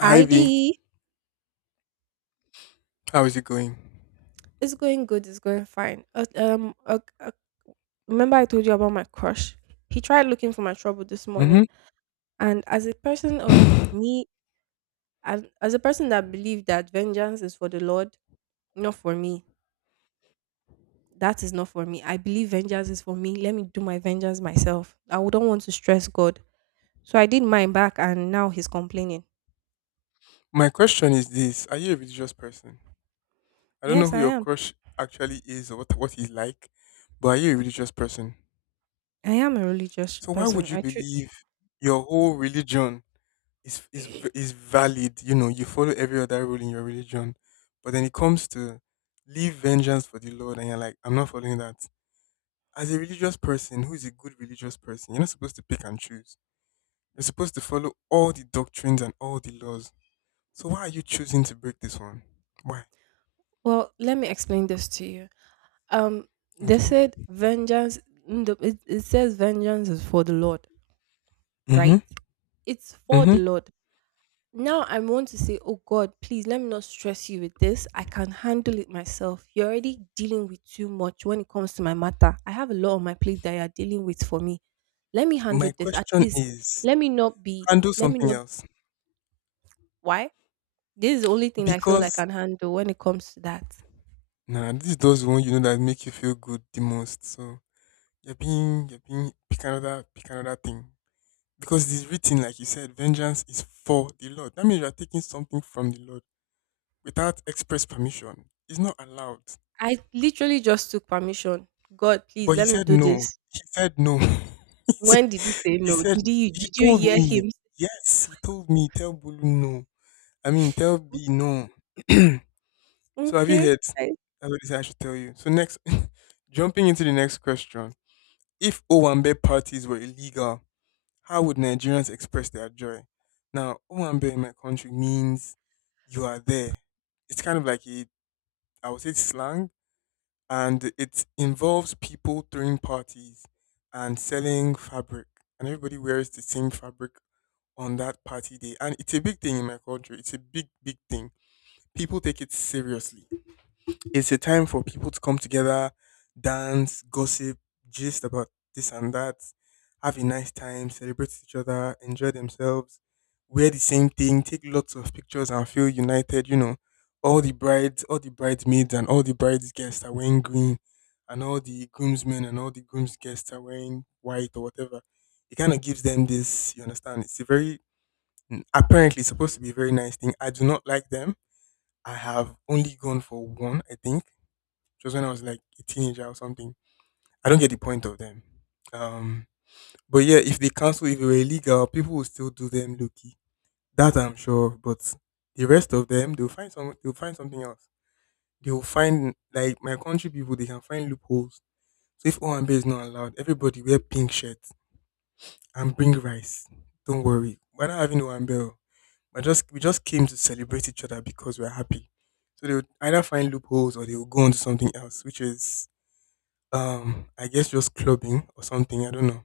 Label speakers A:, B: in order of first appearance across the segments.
A: Hi
B: Hi
A: V,
B: D.
A: how is it going?
B: It's going good. It's going fine. Remember I told you about my crush? He tried looking for my trouble this
A: Hmm.
B: morning, and as a person of me, and as a person that believe that vengeance is for the Lord, not for me. That is not for me. I believe vengeance is for me. Let me do my vengeance myself. I wouldn't want to stress God, so I did mine back, and now he's complaining.
A: My question is this: Are you a religious person? I don't know
B: Yes,
A: who
B: I
A: your
B: am.
A: crush actually is or what he's like, but are you a religious person?
B: I am a religious
A: So why would
B: person.
A: you believe your whole religion is valid? You know, you follow every other rule in your religion, but then it comes to leave vengeance for the Lord, and you're like, I'm not following that. As a religious person, who is a good religious person, you're not supposed to pick and choose. You're supposed to follow all the doctrines and all the laws. So why are you choosing to break this one? Why?
B: Well, let me explain this to you. Um, they
A: Okay.
B: said vengeance. It says vengeance is for the Lord, right?
A: Mm-hmm.
B: It's for
A: Mm-hmm.
B: the Lord. Now I want to say, oh God, please let me not stress you with this. I can handle it myself. You're already dealing with too much when it comes to my matter. I have a lot on my plate that you're dealing with for me. Let me
A: My
B: handle this. At
A: question
B: least
A: is
B: let me not be.
A: handle
B: Let me
A: something
B: not.
A: else
B: Why? This is the only thing I feel I
A: because
B: can handle when it comes to that.
A: nah, this does those one that make you feel good the most. So you're being pick another thing because it's written like you said, vengeance is for the Lord. That means you are taking something from the Lord without express permission. It's not allowed.
B: I literally just took permission. God, please
A: But he
B: let me
A: said
B: do
A: no.
B: this.
A: He said no.
B: When did he say no? Did you
A: He
B: did you
A: told
B: hear
A: me
B: him?
A: yes. He told me tell Bulu no. I mean, tell B no. So have you
B: Okay.
A: heard?
B: say-
A: That's what they say I should tell you. So next, jumping into the next question. If Owambe parties were illegal, how would Nigerians express their joy? Now, Owambe in my country means you are there. It's kind of like a, I would say, slang, and it involves people throwing parties and selling fabric, and everybody wears the same fabric on that party day. And it's a big thing in my country. It's a big, big thing. People take it seriously. It's a time for people to come together, dance, gossip, gist about this and that, have a nice time, celebrate each other, enjoy themselves, wear the same thing, take lots of pictures and feel united. All the brides, all the bridesmaids and all the bride's guests are wearing green, and all the groomsmen and all the groom's guests are wearing white or whatever. It kind of gives them this, you understand? It's a very, apparently, it's supposed to be a very nice thing. I do not like them. I have only gone for one, I think. It was when I was like a teenager or something. I don't get the point of them. Um, but yeah, if they cancel, if they were illegal, people will still do them, Loki. That I'm sure of. But the rest of them, they'll find some. They'll find something else. They'll find like my country people. They can find loopholes. So if Oambe is not allowed, everybody wear pink shirts and bring rice. Don't worry, we're not having Oambe. I just We just came to celebrate each other because we're happy. So they would either find loopholes or they would go on to something else, which is I guess just clubbing or something. I don't know.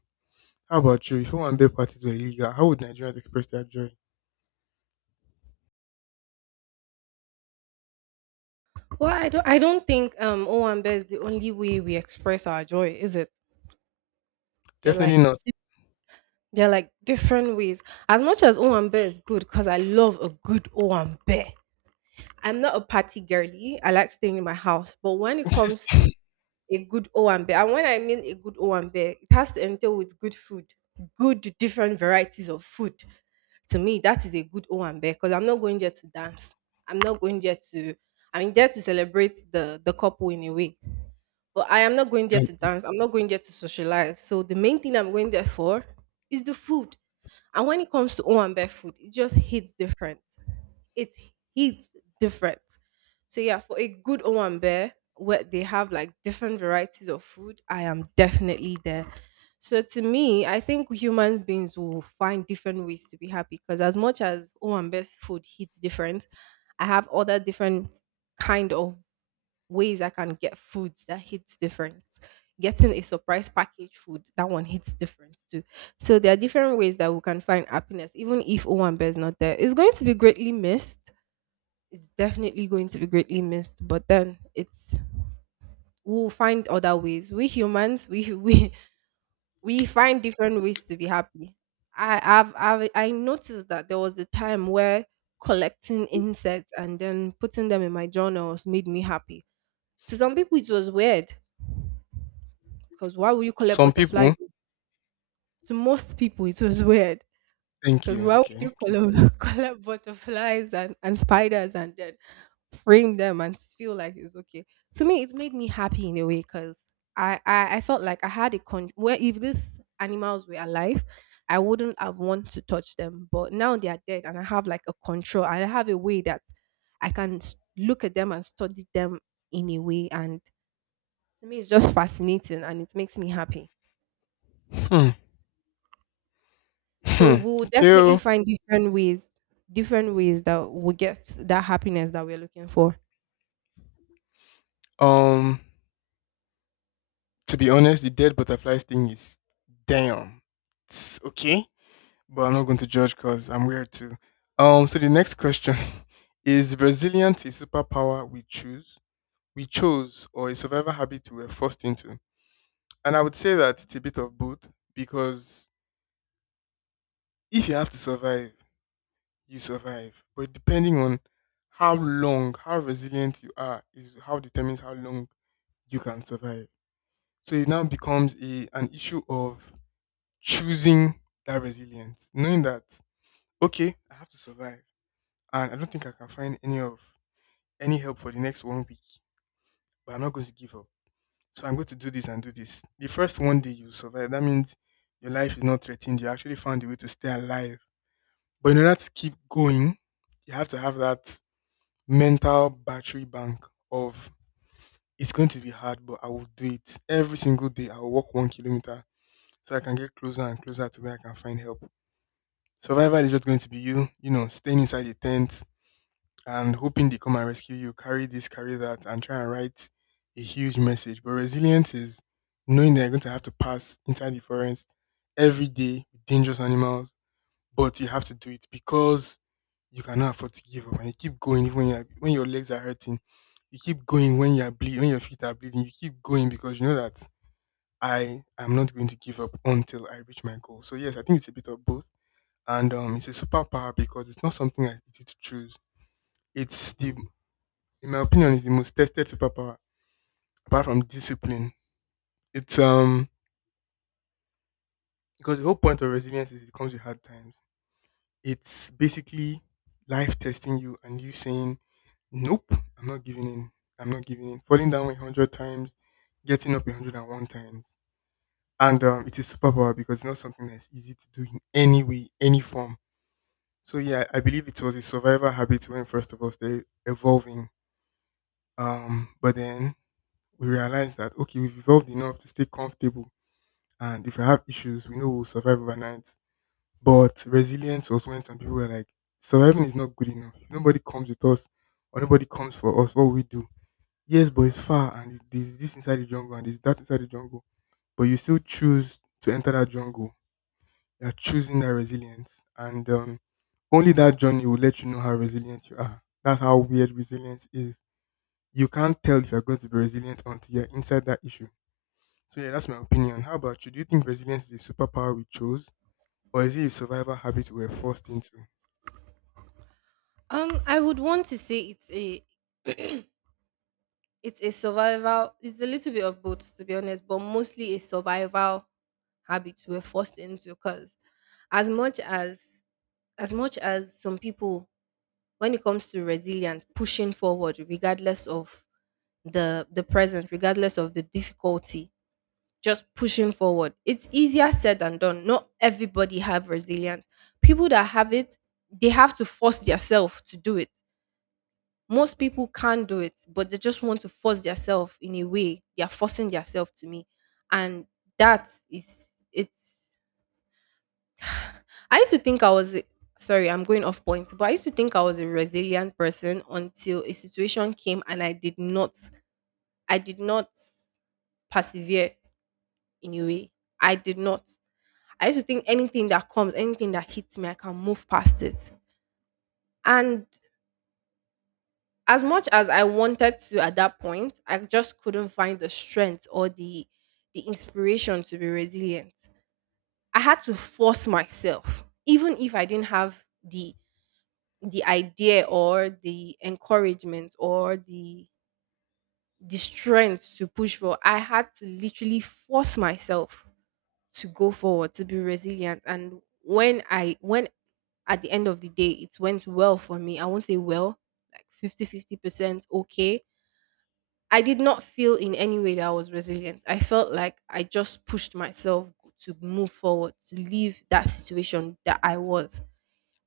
A: How about you? If home and bed parties were illegal, how would Nigerians express their joy?
B: Well, I don't. I don't think Owambe is the only way we express our joy, is it? They're
A: Definitely
B: like
A: not.
B: they're like different ways. As much as Owambe is good, because I love a good Owambe. I'm not a party girly. I like staying in my house, but when it comes to a good Owambe, and bear, and when I mean a good Owambe, it has to entail with good food, good different varieties of food. To me that is a good O and B because I'm not going there to dance. I'm not going there to, I'm there to celebrate the couple in a way. But I am not going there
A: And
B: to
A: eat.
B: dance. I'm not going there to socialize. So the main thing I'm going there for is the food. And when it comes to O and B food, it just hits different, it hits different. So yeah, for a good Owambe where they have like different varieties of food, I am definitely there. So to me, I think human beings will find different ways to be happy because as much as Owambe's food hits different, I have other different kind of ways I can get foods that hits different. Getting a surprise package food, that one hits different too. So there are different ways that we can find happiness, even if Owambe is not there. It's going to be greatly missed, it's definitely going to be greatly missed, but then it's, we'll find other ways. We humans, we we find different ways to be happy. I have i've, I've i noticed that there was a time where collecting insects and then putting them in my journals made me happy. To some people it was weird, because why would you collect
A: Some people.
B: butterflies? To most people it was weird
A: Thank
B: because
A: you.
B: why would
A: Okay.
B: you
A: Keep
B: collect, collect butterflies and spiders and then frame them and feel like it's okay. To me, it made me happy in a way because I felt like I had a con where if these animals were alive, I wouldn't have want to touch them. But now they are dead, and I have like a control. I have a way that I can look at them and study them in a way, and to me, it's just fascinating and it makes me happy.
A: going. Hmm.
B: So
A: Hmm.
B: we'll
A: Okay.
B: definitely
A: Oh.
B: find different ways that we get that happiness that we're looking for.
A: Um. To be honest, the dead butterflies thing is damn. It's okay, but I'm not going to judge because I'm weird too. So the next question, is resilience a superpower we choose, we chose, or a survival habit we were forced into? And I would say that it's a bit of both because if you have to survive, you survive. But depending on how long, how resilient you are, is how determines how long you can survive. So it now becomes a an issue of choosing that resilience, knowing that okay, I have to survive and I don't think I can find any help for the next one week. But I'm not going to give up. So I'm going to do this and do this. The first one day you survive, that means your life is not threatened. You actually found a way to stay alive. But in order to keep going, you have to have that mental battery bank of it's going to be hard, but I will do it. Every single day I will walk 1 kilometer so I can get closer and closer to where I can find help. Survival is just going to be you, staying inside the tent, and hoping they come and rescue you, carry this, carry that, and try and write a huge message. But resilience is knowing that you're going to have to pass inside the forest every day with dangerous animals, but you have to do it because you cannot afford to give up and you keep going even when your legs are hurting. You keep going when you're bleeding, when your feet are bleeding. You keep going because you know that I am not going to give up until I reach my goal. So yes, I think it's a bit of both, and it's a superpower because it's not something I need to choose. It's the In my opinion, is the most tested superpower apart from discipline. It's because the whole point of resilience is it comes with hard times. It's basically life testing you and you saying, nope, I'm not giving in. I'm not giving in. Falling down 100 times, getting up 101 times. And it is superpower because it's not something that's easy to do in any way, any form. So yeah, I believe it was a survival habit when first of all started evolving. But then we realized that okay, we've evolved enough to stay comfortable. And if you have issues, we know we'll survive overnight. But resilience was when some people were like, surviving is not good enough. If nobody comes with us or nobody comes for us, what will we do? Yes, but it's far and there's this inside the jungle and there's that inside the jungle. But you still choose to enter that jungle. You're choosing that resilience. And only that journey will let you know how resilient you are. That's how weird resilience is. You can't tell if you're going to be resilient until you're inside that issue. So yeah, that's my opinion. How about you? Do you think resilience is a superpower we chose? Or is it a survival habit we were forced into?
B: I would want to say it's a it's a little bit of both to be honest, but mostly a survival habit we're forced into because as much as as much as some people when it comes to resilience, pushing forward regardless of the present, regardless of the difficulty, just pushing forward. It's easier said than done. Not everybody have resilience. People that have it, they have to force themselves to do it. Most people can't do it, but they just want to force themselves in a way. They are forcing themselves to me. And that is, it's I used to think I was a- sorry, I'm going off point, but I used to think I was a resilient person until a situation came and I did not persevere in a way. I did not. I used to think anything that comes, anything that hits me, I can move past it. And as much as I wanted to at that point, I just couldn't find the strength or the inspiration to be resilient. I had to force myself, even if I didn't have the idea or the encouragement or the strength to push for. I had to literally force myself to go forward, to be resilient. And when at the end of the day it went well for me, I won't say well, like fifty fifty percent okay. I did not feel in any way that I was resilient. I felt like I just pushed myself to move forward, to leave that situation that I was.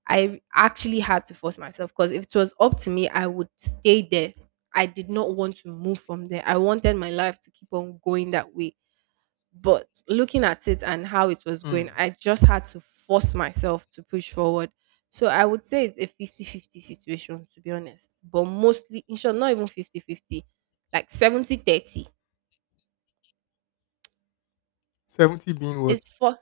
B: I actually had to force myself because if it was up to me, I would stay there. I did not want to move from there. I wanted my life to keep on going that way. But looking at it and how it was going,
A: Hmm.
B: I just had to force myself to push forward. So I would say it's a fifty-fifty situation to be honest. But mostly in short, not even fifty-fifty, like 70-30.
A: 70 being what?
B: It's for,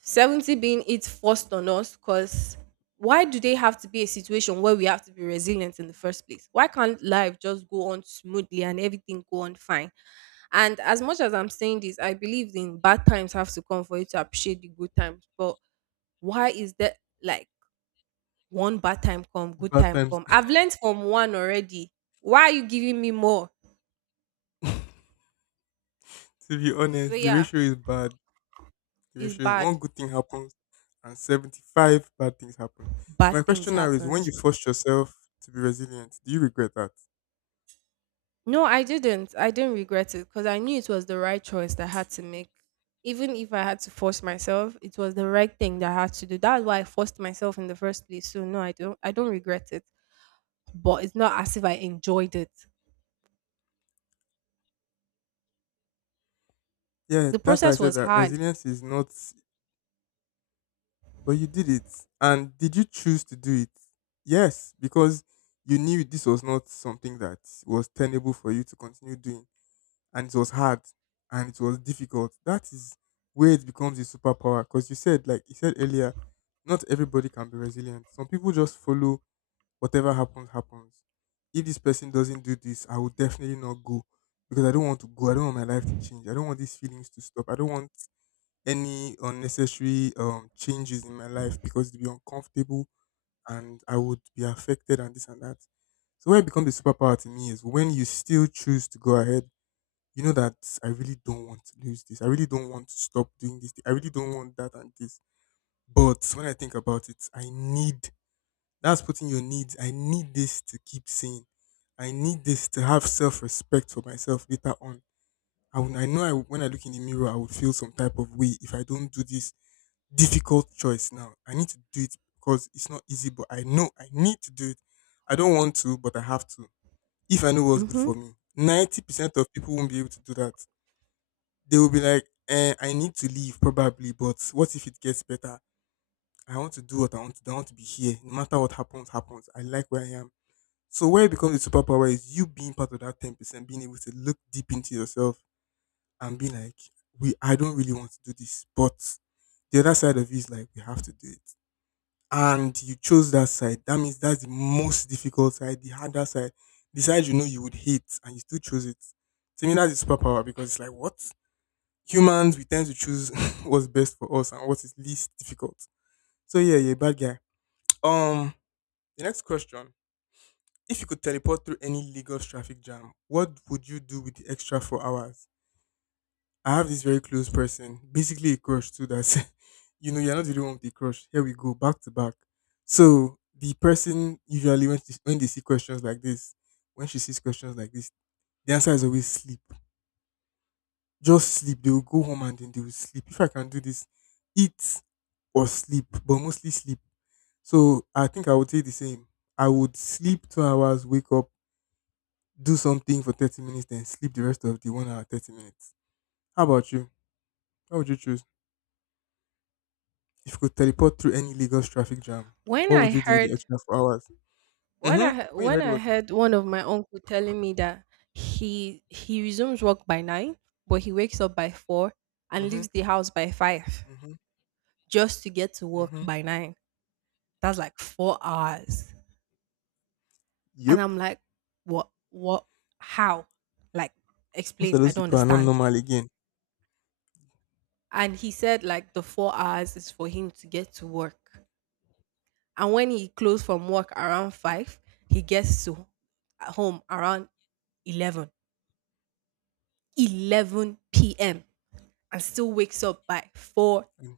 B: 70 being it's forced on us because why do they have to be a situation where we have to be resilient in the first place? Why can't life just go on smoothly and everything go on fine? And as much as I'm saying this, I believe in bad times have to come for you to appreciate the good times. But why is that like one bad time come, good
A: Bad
B: time
A: times.
B: come? I've learned from one already. Why are you giving me more?
A: To be
B: So
A: honest, the
B: yeah,
A: ratio is bad. The
B: it's
A: ratio is one
B: bad.
A: good thing happens and 75 bad things happen. My
B: Bad things
A: question now is when you
B: happens.
A: forced yourself to be resilient, do you regret that?
B: No, I didn't. I didn't regret it because I knew it was the right choice that I had to make. Even if I had to force myself, it was the right thing that I had to do. That's why I forced myself in the first place. So no, I don't regret it. But it's not as if I enjoyed it.
A: Yeah,
B: The
A: that's why I
B: process
A: said
B: was
A: that
B: hard.
A: resilience is not, but you did it. And did you choose to do it? Yes, because you knew this was not something that was tenable for you to continue doing, and it was hard and it was difficult. That is where it becomes a superpower. Because you said, like you said earlier, not everybody can be resilient. Some people just follow whatever happens, happens. If this person doesn't do this, I will definitely not go because I don't want to go. I don't want my life to change. I don't want these feelings to stop. I don't want any unnecessary changes in my life because it'll be uncomfortable and I would be affected and this and that. So where it becomes a superpower to me is when you still choose to go ahead. You know that I really don't want to lose this. I really don't want to stop doing this thing. I really don't want that and this. But when I think about it, I need that's putting your needs. I need this to keep saying. I need this to have self respect for myself later on. I, would, I know I, When I look in the mirror, I would feel some type of way if I don't do this difficult choice now. I need to do it because it's not easy, but I know I need to do it. I don't want to, but I have to. If I know what's good
B: Hmm.
A: for me, 90% of people won't be able to do that. They will be like, eh, I need to leave probably, but what if it gets better? I want to do what I want to do. I want to be here. No matter what happens, happens. I like where I am. So where it becomes a superpower is you being part of that 10%, being able to look deep into yourself and be like, we I don't really want to do this. But the other side of you is like, we have to do it. And you chose that side. That means that's the most difficult side, the harder side, the side you know you would hate, and you still chose it. To me, that's a superpower because it's like, what? Humans, we tend to choose what's best for us and what is least difficult. So yeah, you're a bad guy. Um, the next question: If you could teleport through any Lagos traffic jam, what would you do with the extra 4 hours? I have this very close person, basically a crush too. That's. You know you're not the only one with the crush. Here we go back to back. So the person usually when they see questions like this, when she sees questions like this, the answer is always sleep. Just sleep. They will go home and then they will sleep. If I can do this, eat or sleep, but mostly sleep. So I think I would say the same. I would sleep 2 hours, wake up, do something for 30 minutes, then sleep the rest of the 1 hour, 30 minutes. How about you? How would you choose? If you could teleport through any Lagos traffic jam,
B: When
A: what
B: I
A: would you do with the
B: heard
A: extra 4 hours?
B: when
A: Mm-hmm.
B: I he-
A: When you
B: when
A: heard
B: I
A: what?
B: heard one of my uncle telling me that he resumes work by nine, but he wakes up by four and
A: Mm-hmm.
B: leaves the house by five
A: Mm-hmm.
B: just to get to work
A: Mm-hmm.
B: by nine. That's like 4 hours, and
A: Yep.
B: I'm like, what? What? How? Like,
A: Most of
B: explain. I
A: those
B: don't
A: people are not
B: understand.
A: normal again.
B: And he said like the 4 hours is for him to get to work, and when he closes from work around five, he gets to home around 11, 11 p.m., and still wakes up by
A: And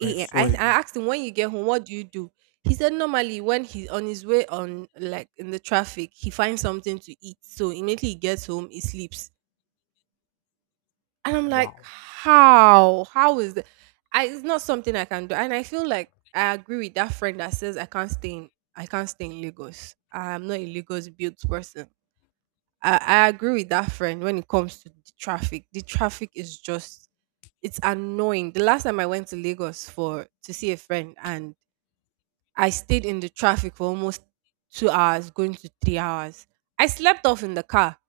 A: by
B: a.m. I,
A: 4
B: I
A: again.
B: asked him, when you get home, what do you do? He said, normally when he's on his way on, like in the traffic, he finds something to eat. So immediately he gets home, he sleeps. And I'm like,
A: Wow.
B: how? How is that? I, it's not something I can do. And I feel like I agree with that friend that says I can't stay in, I can't stay in Lagos. I'm not a Lagos built person. I agree with that friend when it comes to the traffic. The traffic is just, it's annoying. The last time I went to Lagos for to see a friend, and I stayed in the traffic for almost 2 hours, going to 3 hours. I slept off in the car,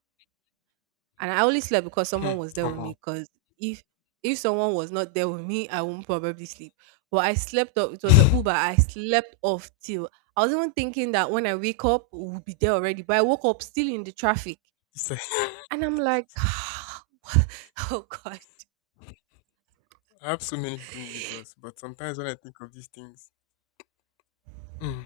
B: and I only slept because
A: Hmm.
B: someone was there
A: I'm
B: with
A: out.
B: me. Cause if if someone was not there with me, I wouldn't probably sleep. But I slept off. It was an Uber. I slept off till, I was even thinking that when I wake up, we'll be there already. But I woke up still in the traffic.
A: It's a
B: And I'm like, what? Oh God.
A: I have so many people in Lagos, but sometimes when I think of these things, mm,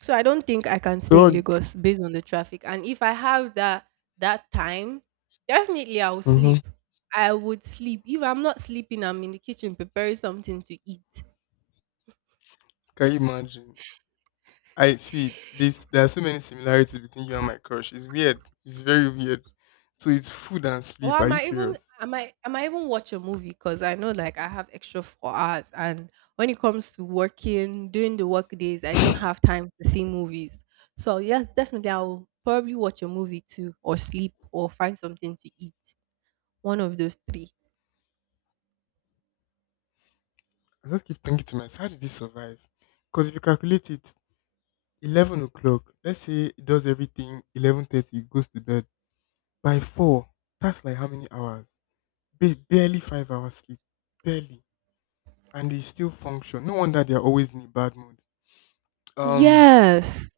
B: So I don't think I can stay
A: so
B: in Lagos based on the traffic. And if I have that time, definitely I will
A: mm
B: sleep. I would sleep. If I'm not sleeping, I'm in the kitchen preparing something to eat.
A: can you imagine? I see this. There are so many similarities between you and my crush. It's weird. It's very weird. So it's food and
B: Or
A: sleep. Are
B: am
A: you
B: I even,
A: serious?
B: am I even watch a movie? Because I know like I have extra 4 hours. And when it comes to working, during the work days, I don't
A: I
B: have time to see movies. So yes, definitely I'll probably watch a movie too or sleep or find something to eat. One of those three.
A: just keep thinking to myself, how did this survive? Because if you calculate it, 11 o'clock. Let's say it does everything. 11:30, it goes to bed by 4. That's like how many hours? Barely 5 hours sleep, barely, and they still function. No wonder they are always in a bad mood. Um,
B: Yes.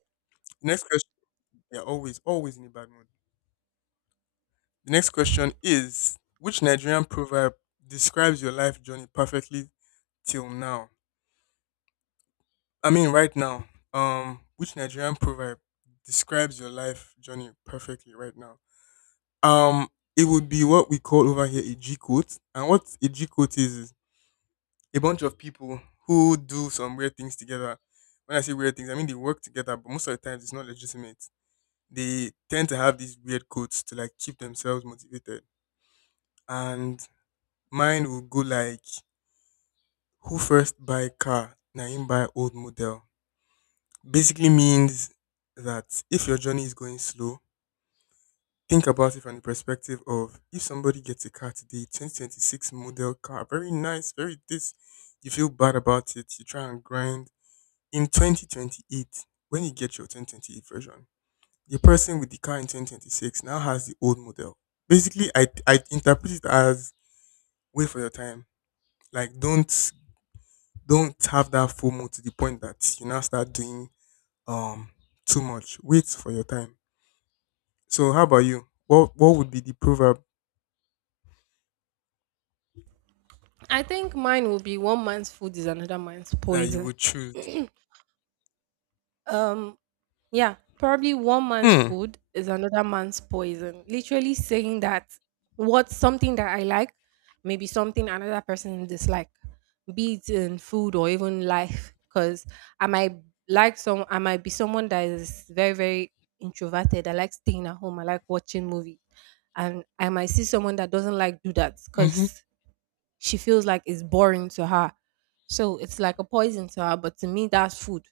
A: next question. Yeah, always, always in a bad mood. The next question is: Which Nigerian proverb describes your life journey perfectly till now? I mean, right now. Which Nigerian proverb describes your life journey perfectly right now? Um, it would be what we call over here a G quote, and what a G quote is a bunch of people who do some weird things together. When I say weird things, I mean they work together, but most of the times it's not legitimate. They tend to have these weird quotes to like keep themselves motivated. And mine will go like, "Who first buy car? Na him buy old model." Basically means that if your journey is going slow, think about it from the perspective of if somebody gets a car today, 2026 model car, very nice, very this, you feel bad about it, you try and grind. In 2028, when you get your 2028 version, the person with the car in 2026 now has the old model. Basically, I interpret it as wait for your time. Like don't have that FOMO to the point that you now start doing um too much. Wait for your time. So how about you? What would be the proverb
B: I think mine will be one man's food is another man's
A: that you
B: poison.
A: would choose?
B: um, yeah, probably one man's
A: Hmm.
B: food is another man's poison. Literally saying that what something that I like may be something another person dislike, be it in food or even life. Because I might I might be someone that is very introverted. I like staying at home. I like watching movies, and I might see someone that doesn't like do that
A: Mm-hmm.
B: because she feels like it's boring to her. So it's like a poison to her, but to me that's food.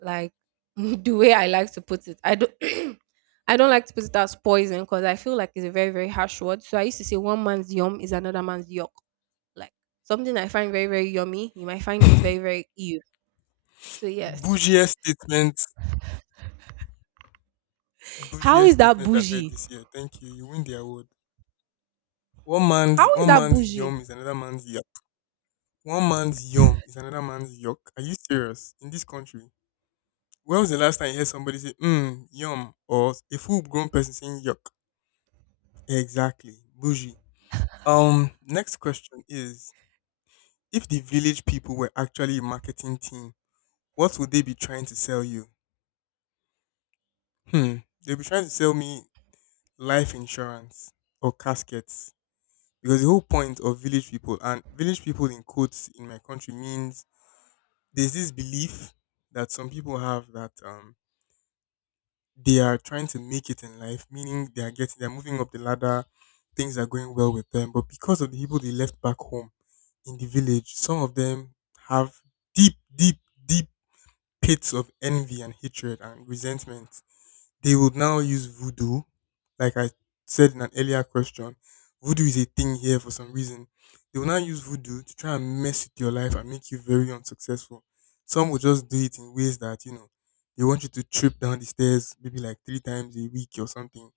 B: Like the way I like to put it. I don't. I don't like to put it as poison because I feel like it's a very, very harsh word. So I used to say one man's yum is another man's yuck. Like something I find very, very yummy, you might find it very, very ew. So yes.
A: Bougiest statement.
B: How
A: Bougiest
B: is that
A: statement I've heard
B: bougie?
A: this year. Thank you. You win the award. One man's
B: How is
A: one
B: that
A: man's
B: bougie?
A: yum is another man's yuck. One man's yum is another man's yuck. Are you serious? In this country, when was the last time you heard somebody say "mm yum" or a full-grown person saying "yuck"? Exactly, bougie. Next question is: If the village people were actually a marketing team, what would they be trying to sell you? Hmm, they'll be trying to sell me life insurance or caskets because the whole point of village people and village people in quotes in my country means there's this belief that some people have that they are trying to make it in life, meaning they are getting they're moving up the ladder, things are going well with them. But because of the people they left back home in the village, some of them have deep, deep, deep pits of envy and hatred and resentment they would now use voodoo, like I said in an earlier question. Voodoo is a thing here for some reason. They will now use voodoo to try and mess with your life and make you very unsuccessful. Some will just do it in ways that they want you to trip down the stairs maybe like three times a week or something.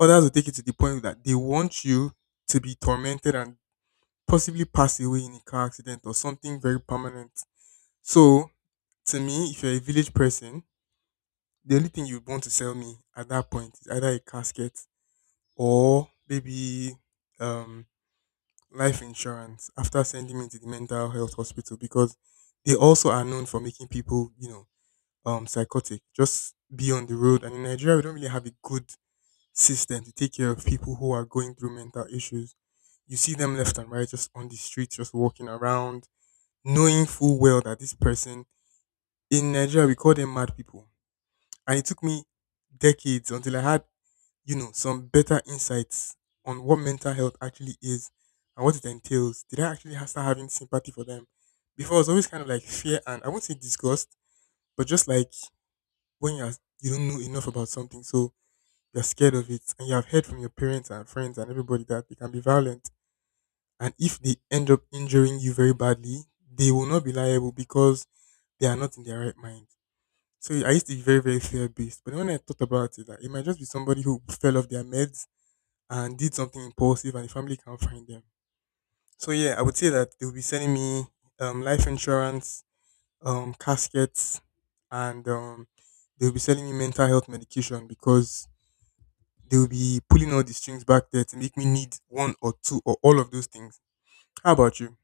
A: Others will take it to the point that they want you to be tormented and possibly pass away in a car accident or something very permanent. So, to me, if you're a village person, the only thing you'd want to sell me at that point is either a casket or maybe um, life insurance after sending me to the mental health hospital because they also are known for making people psychotic. Just be on the road. And in Nigeria, we don't really have a good system to take care of people who are going through mental issues. You see them left and right, just on the streets, just walking around, knowing full well that this person in Nigeria, we call them mad people. And it took me decades until I had some better insights on what mental health actually is and what it entails. Did I actually start having sympathy for them? Before, I was always kind of like fear and I won't say disgust, but just like when you're you don't know enough about something, so you're scared of it, and you have heard from your parents and friends and everybody that they can be violent, and if they end up injuring you very badly, they will not be liable because they are not in their right mind. So I used to be very, very fear based. But then when I thought about it, that it might just be somebody who fell off their meds and did something impulsive and the family can't find them. So yeah, I would say that they'll be sending me life insurance, caskets, and they'll be selling me mental health medication because they'll be pulling all the strings back there to make me need one or two or all of those things. How about you?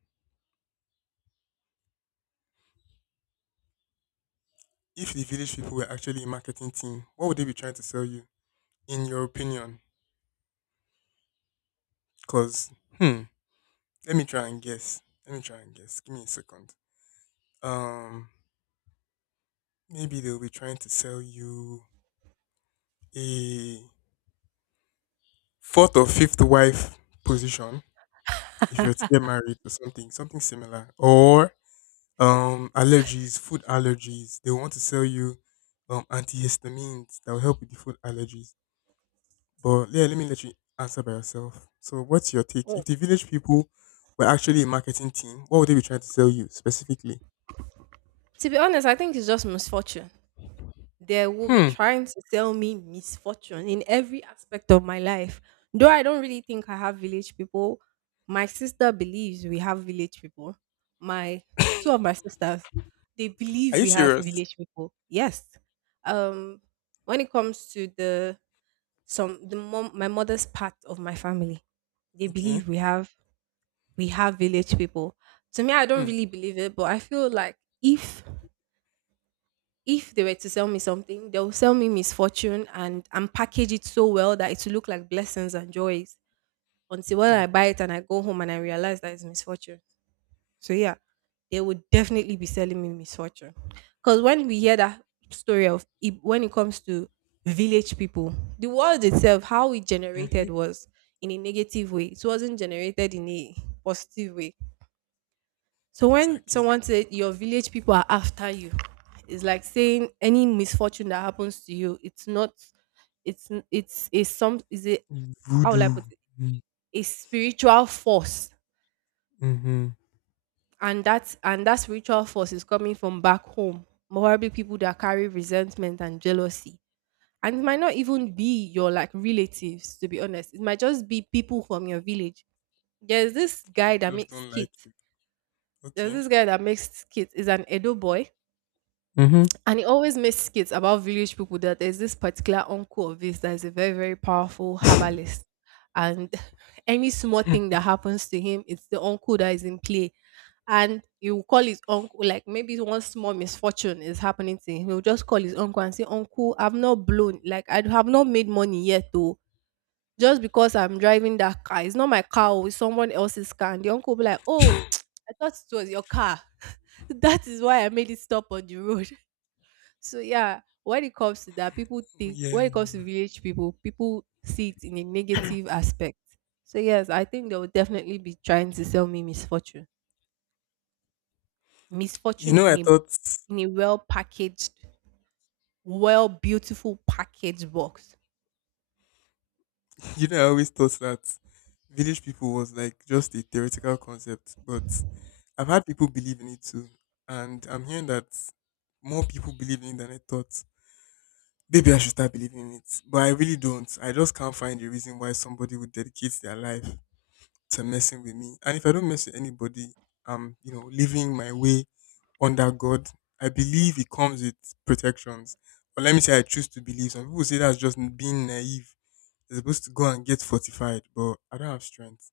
A: If the village people were actually a marketing team, what would they be trying to sell you, in your opinion? Because, hmm, let me try and guess. Let me try and guess. Give me a second. Um, maybe they'll be trying to sell you a fourth or fifth wife position if you were to get married or something, something similar. Or allergies, food allergies. They want to sell you antihistamines that will help with the food allergies. But yeah, let me let you answer by yourself. So what's your take? If
B: Oh.
A: the village people were actually a marketing team, what would they be trying to sell you specifically?
B: To be honest, I think it's just misfortune. They will be
A: Hmm.
B: trying to sell me misfortune in every aspect of my life. Though I don't really think I have village people, my sister believes we have village people. My Two of my sisters, they
A: Are
B: believe
A: you
B: we have
A: serious?
B: village people. Yes. Um when it comes to the some the mom my mother's part of my family, they
A: Okay.
B: believe we have village people. To me, I don't
A: Hmm.
B: really believe it, but I feel like if they were to sell me something, they'll sell me misfortune and package it so well that it will look like blessings and joys until when I buy it and I go home and I realize that it's misfortune. So yeah, they would definitely be selling me misfortune. Because when we hear that story of when it comes to village people, the world itself, how it
A: Mm-hmm.
B: generated was in a negative way. It wasn't generated in a positive way. So when
A: Exactly.
B: someone said your village people are after you, it's like saying any misfortune that happens to you, it's not, it's n- it's a some is a how will I
A: Voodoo.
B: put it, a spiritual force,
A: Mm-hmm.
B: and that spiritual force is coming from back home. Probably people that carry resentment and jealousy, and it might not even be your like relatives. To be honest, it might just be people from your village. There's this guy that
A: Just
B: makes
A: don't like
B: kits.
A: you.
B: There's
A: Okay.
B: this guy that makes kits. Is an Edo boy.
A: Mm-hmm.
B: And he always makes skits about village people that there's this particular uncle of his that is a very, very powerful herbalist. And any small thing that happens to him, it's the uncle that is in play. And he will call his uncle, like maybe one small misfortune is happening to him. He'll just call his uncle and say, "Uncle, I've not blown, like I have not made money yet though. Just because I'm driving that car. It's not my car, oh, it's someone else's car." And the uncle will be like, "Oh, I thought it was your car." That is why I made it stop on the road. So yeah, when it comes to that, people think
A: Yeah.
B: when it comes to village people, people see it in a negative aspect. So yes, I think they will definitely be trying to sell me misfortune. Misfortune
A: I
B: in a
A: thought.
B: in a well packaged, well beautiful packaged box.
A: I always thought that village people was like just a theoretical concept, but I've had people believe in it too. And I'm hearing that more people believe in it than I thought. Maybe I should start believing in it. But I really don't. I just can't find a reason why somebody would dedicate their life to messing with me. And if I don't mess with anybody, I'm living my way under God. I believe it comes with protections. But let me say I choose to believe. Some people say that's just being naive. You're supposed to go and get fortified, but I don't have strength.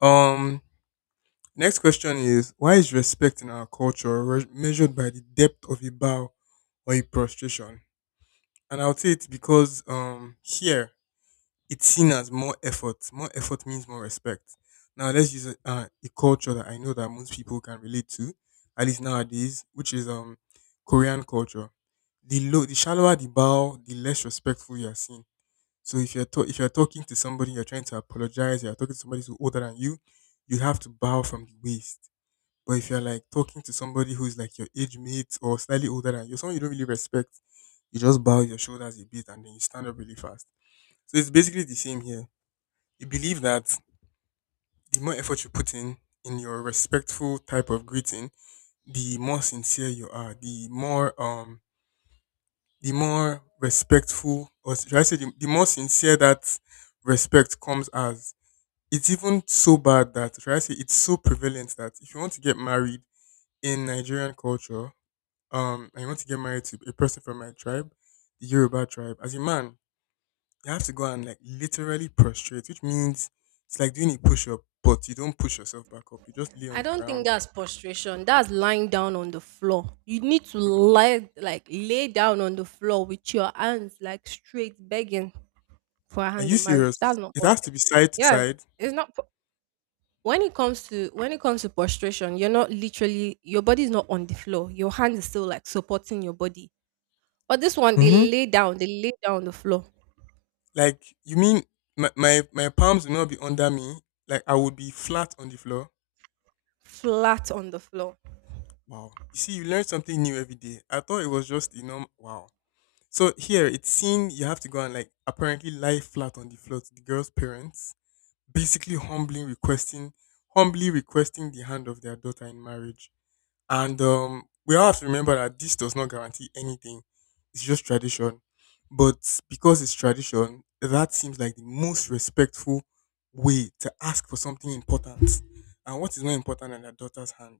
A: Um, next question is why is respect in our culture measured by the depth of a bow or a prostration? And I would say it's because here it's seen as more effort. More effort means more respect. Now let's use a culture that I know that most people can relate to, at least nowadays, which is Korean culture. The shallower the bow, the less respectful you are seen. So if you're talking to somebody, you're trying to apologize. You're talking to somebody who's older than you, you have to bow from the waist. But if you're like talking to somebody who's like your age mate or slightly older than you, someone you don't really respect, you just bow your shoulders a bit and then you stand up really fast. So it's basically the same here. You believe that the more effort you put in your respectful type of greeting, the more sincere you are, the more respectful or should I say the more sincere that respect comes as. It's even so bad that should I say it's so prevalent that if you want to get married in Nigerian culture, and you want to get married to a person from my tribe, the Yoruba tribe, as a man, you have to go and like literally prostrate, which means it's like doing a push up, but you don't push yourself back up. You just lay on
B: I
A: the
B: don't think
A: ground.
B: that's prostration. That's lying down on the floor. You need to lie like lay down on the floor with your hands like straight begging for a
A: Are
B: hand
A: you
B: in marriage. That's
A: serious?
B: not
A: It has to
B: prostration.
A: be side to
B: Yes,
A: side.
B: it's not. When it comes to prostration, you're not literally, your body is not on the floor, your hand is still like supporting your body, but this one,
A: Mm-hmm.
B: they lay down on the floor,
A: Like you mean my palms will not be under me. Like I would be flat on the floor.
B: flat on the floor.
A: Wow. You see, you learn something new every day. I thought it was just wow. So here it's seen you have to go and like apparently lie flat on the floor to the girl's parents, basically humbling, requesting humbly requesting the hand of their daughter in marriage. And we all have to remember that this does not guarantee anything. It's just tradition. But because it's tradition, that seems like the most respectful way to ask for something important. And what is more important than a daughter's hand?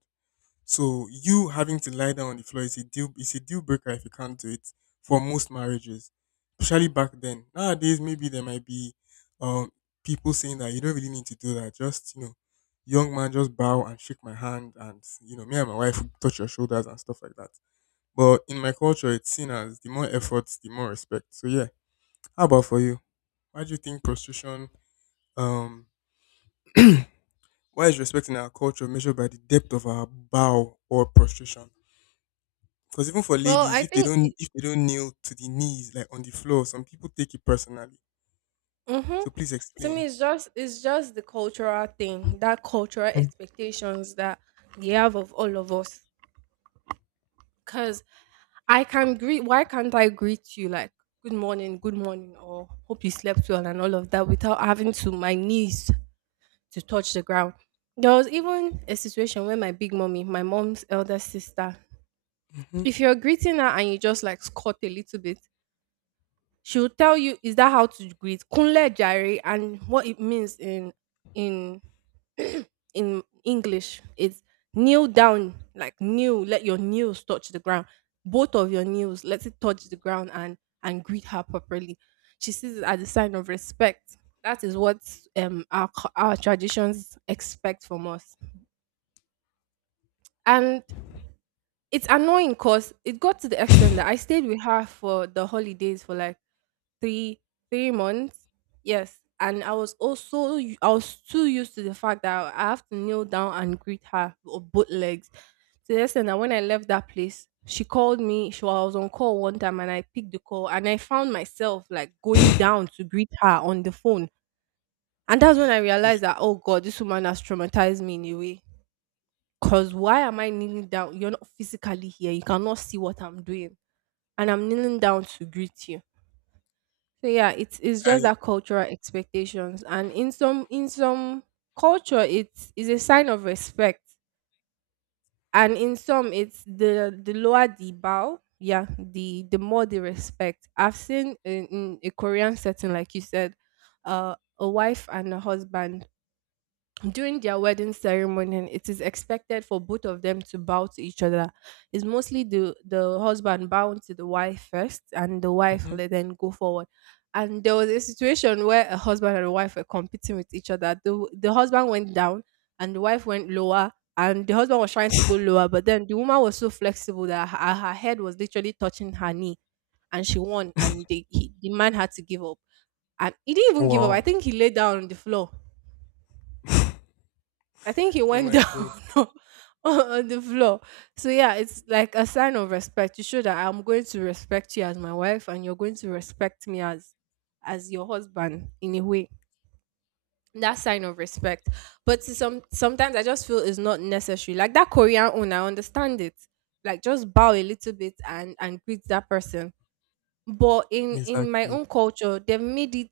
A: So you having to lie down on the floor is a deal breaker if you can't do it for most marriages, especially back then. Nowadays, maybe there might be um people saying that you don't really need to do that. Just young man, just bow and shake my hand, and me and my wife will touch your shoulders and stuff like that. But in my culture, it's seen as the more efforts, the more respect. So yeah, how about for you? Why do you think prostitution? Um, why is respect in our culture measured by the depth of our bow or prostration? Because even for
B: Well,
A: ladies,
B: I
A: if they
B: think it.
A: don't if they don't kneel to the knees like on the floor, some people take it personally.
B: hmm
A: So please
B: to me,
A: explain.
B: it's just the cultural thing, that cultural expectations that they have of all of us, because I can greet why can't I greet you like good morning, good morning, or hope you slept well and all of that without having to my knees to touch the ground? There was even a situation where my big mommy, my mom's elder sister,
A: Mm-hmm.
B: if you're greeting her and you just like squat a little bit, she'll tell you, is that how to greet? Kunle jare, and what it means in in English is kneel down, like kneel, let your knees touch the ground. Both of your knees, let it touch the ground and greet her properly. She sees it as a sign of respect. That is what our traditions expect from us. And it's annoying because it got to the extent that I stayed with her for the holidays for like three three months. Yes, and I was also u- I was too used to the fact that I have to kneel down and greet her with both legs. So listen, that when I left that place, she called me. She I was on call one time, and I picked the call, and I found myself like going down to greet her on the phone, and that's when I
A: Yeah,
B: realized that oh god, this woman has traumatized me in a way. Cause why am I kneeling down? You're not physically here. You cannot see what I'm doing, and I'm kneeling down to greet you. So yeah, it's just
A: I.
B: that cultural expectations, and in some culture, it is a sign of respect, and in some, it's the lower the bow, yeah, the more the respect. I've seen in a Korean setting, like you said, a wife and a husband during their wedding ceremony, it is expected for both of them to bow to each other. It's mostly the husband bowing to the wife first, and the wife
A: Mhm.
B: will then go forward. And there was a situation where a husband and a wife were competing with each other. The husband went down, and the wife went lower. And the husband was trying to go lower, but then the woman was so flexible that her head was literally touching her knee, and she won. And the man had to give up, and he didn't even give up. I
A: Wow.
B: think he lay down on the floor. I think he
A: Oh
B: went
A: my
B: down
A: god.
B: on on the floor. So yeah, it's like a sign of respect to show that I'm going to respect you as my wife and you're going to respect me as your husband in a way. That sign of respect. But to some sometimes I just feel it's not necessary. Like that Korean one, I understand it. Like just bow a little bit and greet that person. But in my
A: Exactly.
B: own culture, they've made it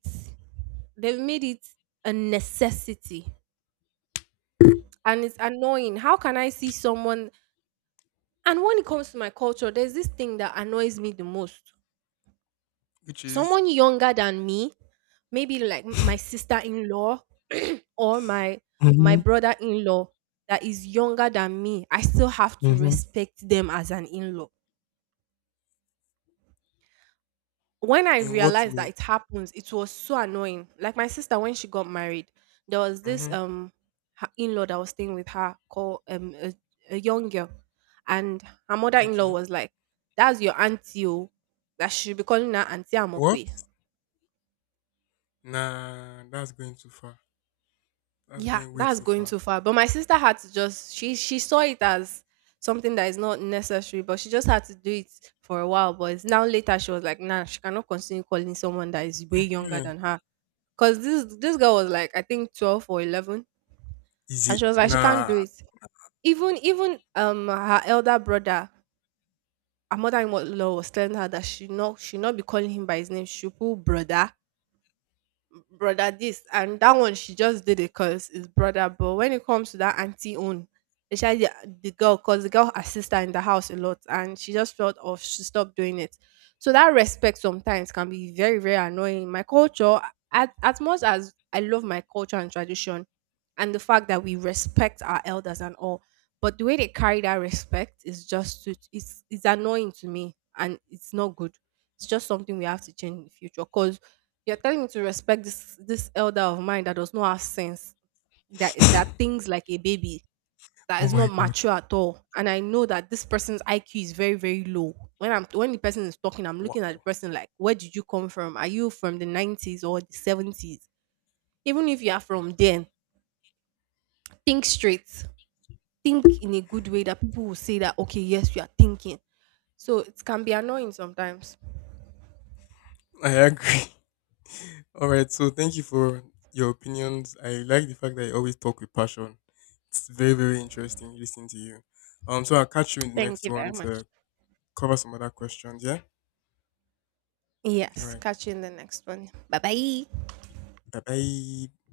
B: they've made it a necessity, and it's annoying. How can I see someone? And when it comes to my culture, there's this thing that annoys me the most.
A: Which is.
B: Someone younger than me, maybe like my sister-in-law or my
A: Mm-hmm.
B: brother-in-law that is younger than me, I still have to
A: Mm-hmm.
B: respect them as an in-law. When I
A: In what
B: realized
A: way?
B: that it happens, it was so annoying. Like my sister, when she got married, there was this
A: Mm-hmm.
B: her in-law that was staying with her called a young girl, and her mother-in-law
A: Okay.
B: was like, "That's your auntie, oh. That she should be calling her auntie
A: What?
B: Amokwe."
A: Nah, that's going too far. That's
B: Yeah,
A: going way
B: that's
A: too
B: going
A: far.
B: too far. But my sister had to just, she saw it as something that is not necessary, but she just had to do it for a while. But it's now later she was like, "Nah, she cannot continue calling someone that is way younger
A: Yeah.
B: than her. Cause this girl was like I think 12 or 11,
A: Is
B: and
A: it?
B: she was like she can't
A: Nah.
B: do it." Even her elder brother, her mother-in-law was telling her that she not be calling him by his name. She should put brother this and that. One, she just did it because it's brother, but when it comes to that auntie own, especially the girl, because the girl assists her in the house a lot, and she just felt off, she stopped doing it. So that respect sometimes can be very annoying. My culture, as much as I love my culture and tradition and the fact that we respect our elders and all, but the way they carry that respect is just too, it's annoying to me, and it's not good. It's just something we have to change in the future, because you're telling me to respect this elder of mine that does not have sense, that thinks like a baby, that
A: Oh
B: is not
A: my god.
B: mature at all. And I know that this person's IQ is very, very low. When the person is talking, I'm looking at the
A: Wow.
B: person like, where did you come from? Are you from the 90s or the 70s? Even if you are from then, think straight. Think in a good way that people will say that, okay, yes, you are thinking. So it can be annoying sometimes.
A: I agree. All right. So thank you for your opinions. I like the fact that you always talk with passion. It's very, very interesting listening to you. So I'll catch you in the
B: Thank
A: next
B: you very
A: one
B: much.
A: to cover some other questions. Yeah. All
B: Yes,
A: right.
B: catch you in the next one. Bye bye.
A: Bye bye.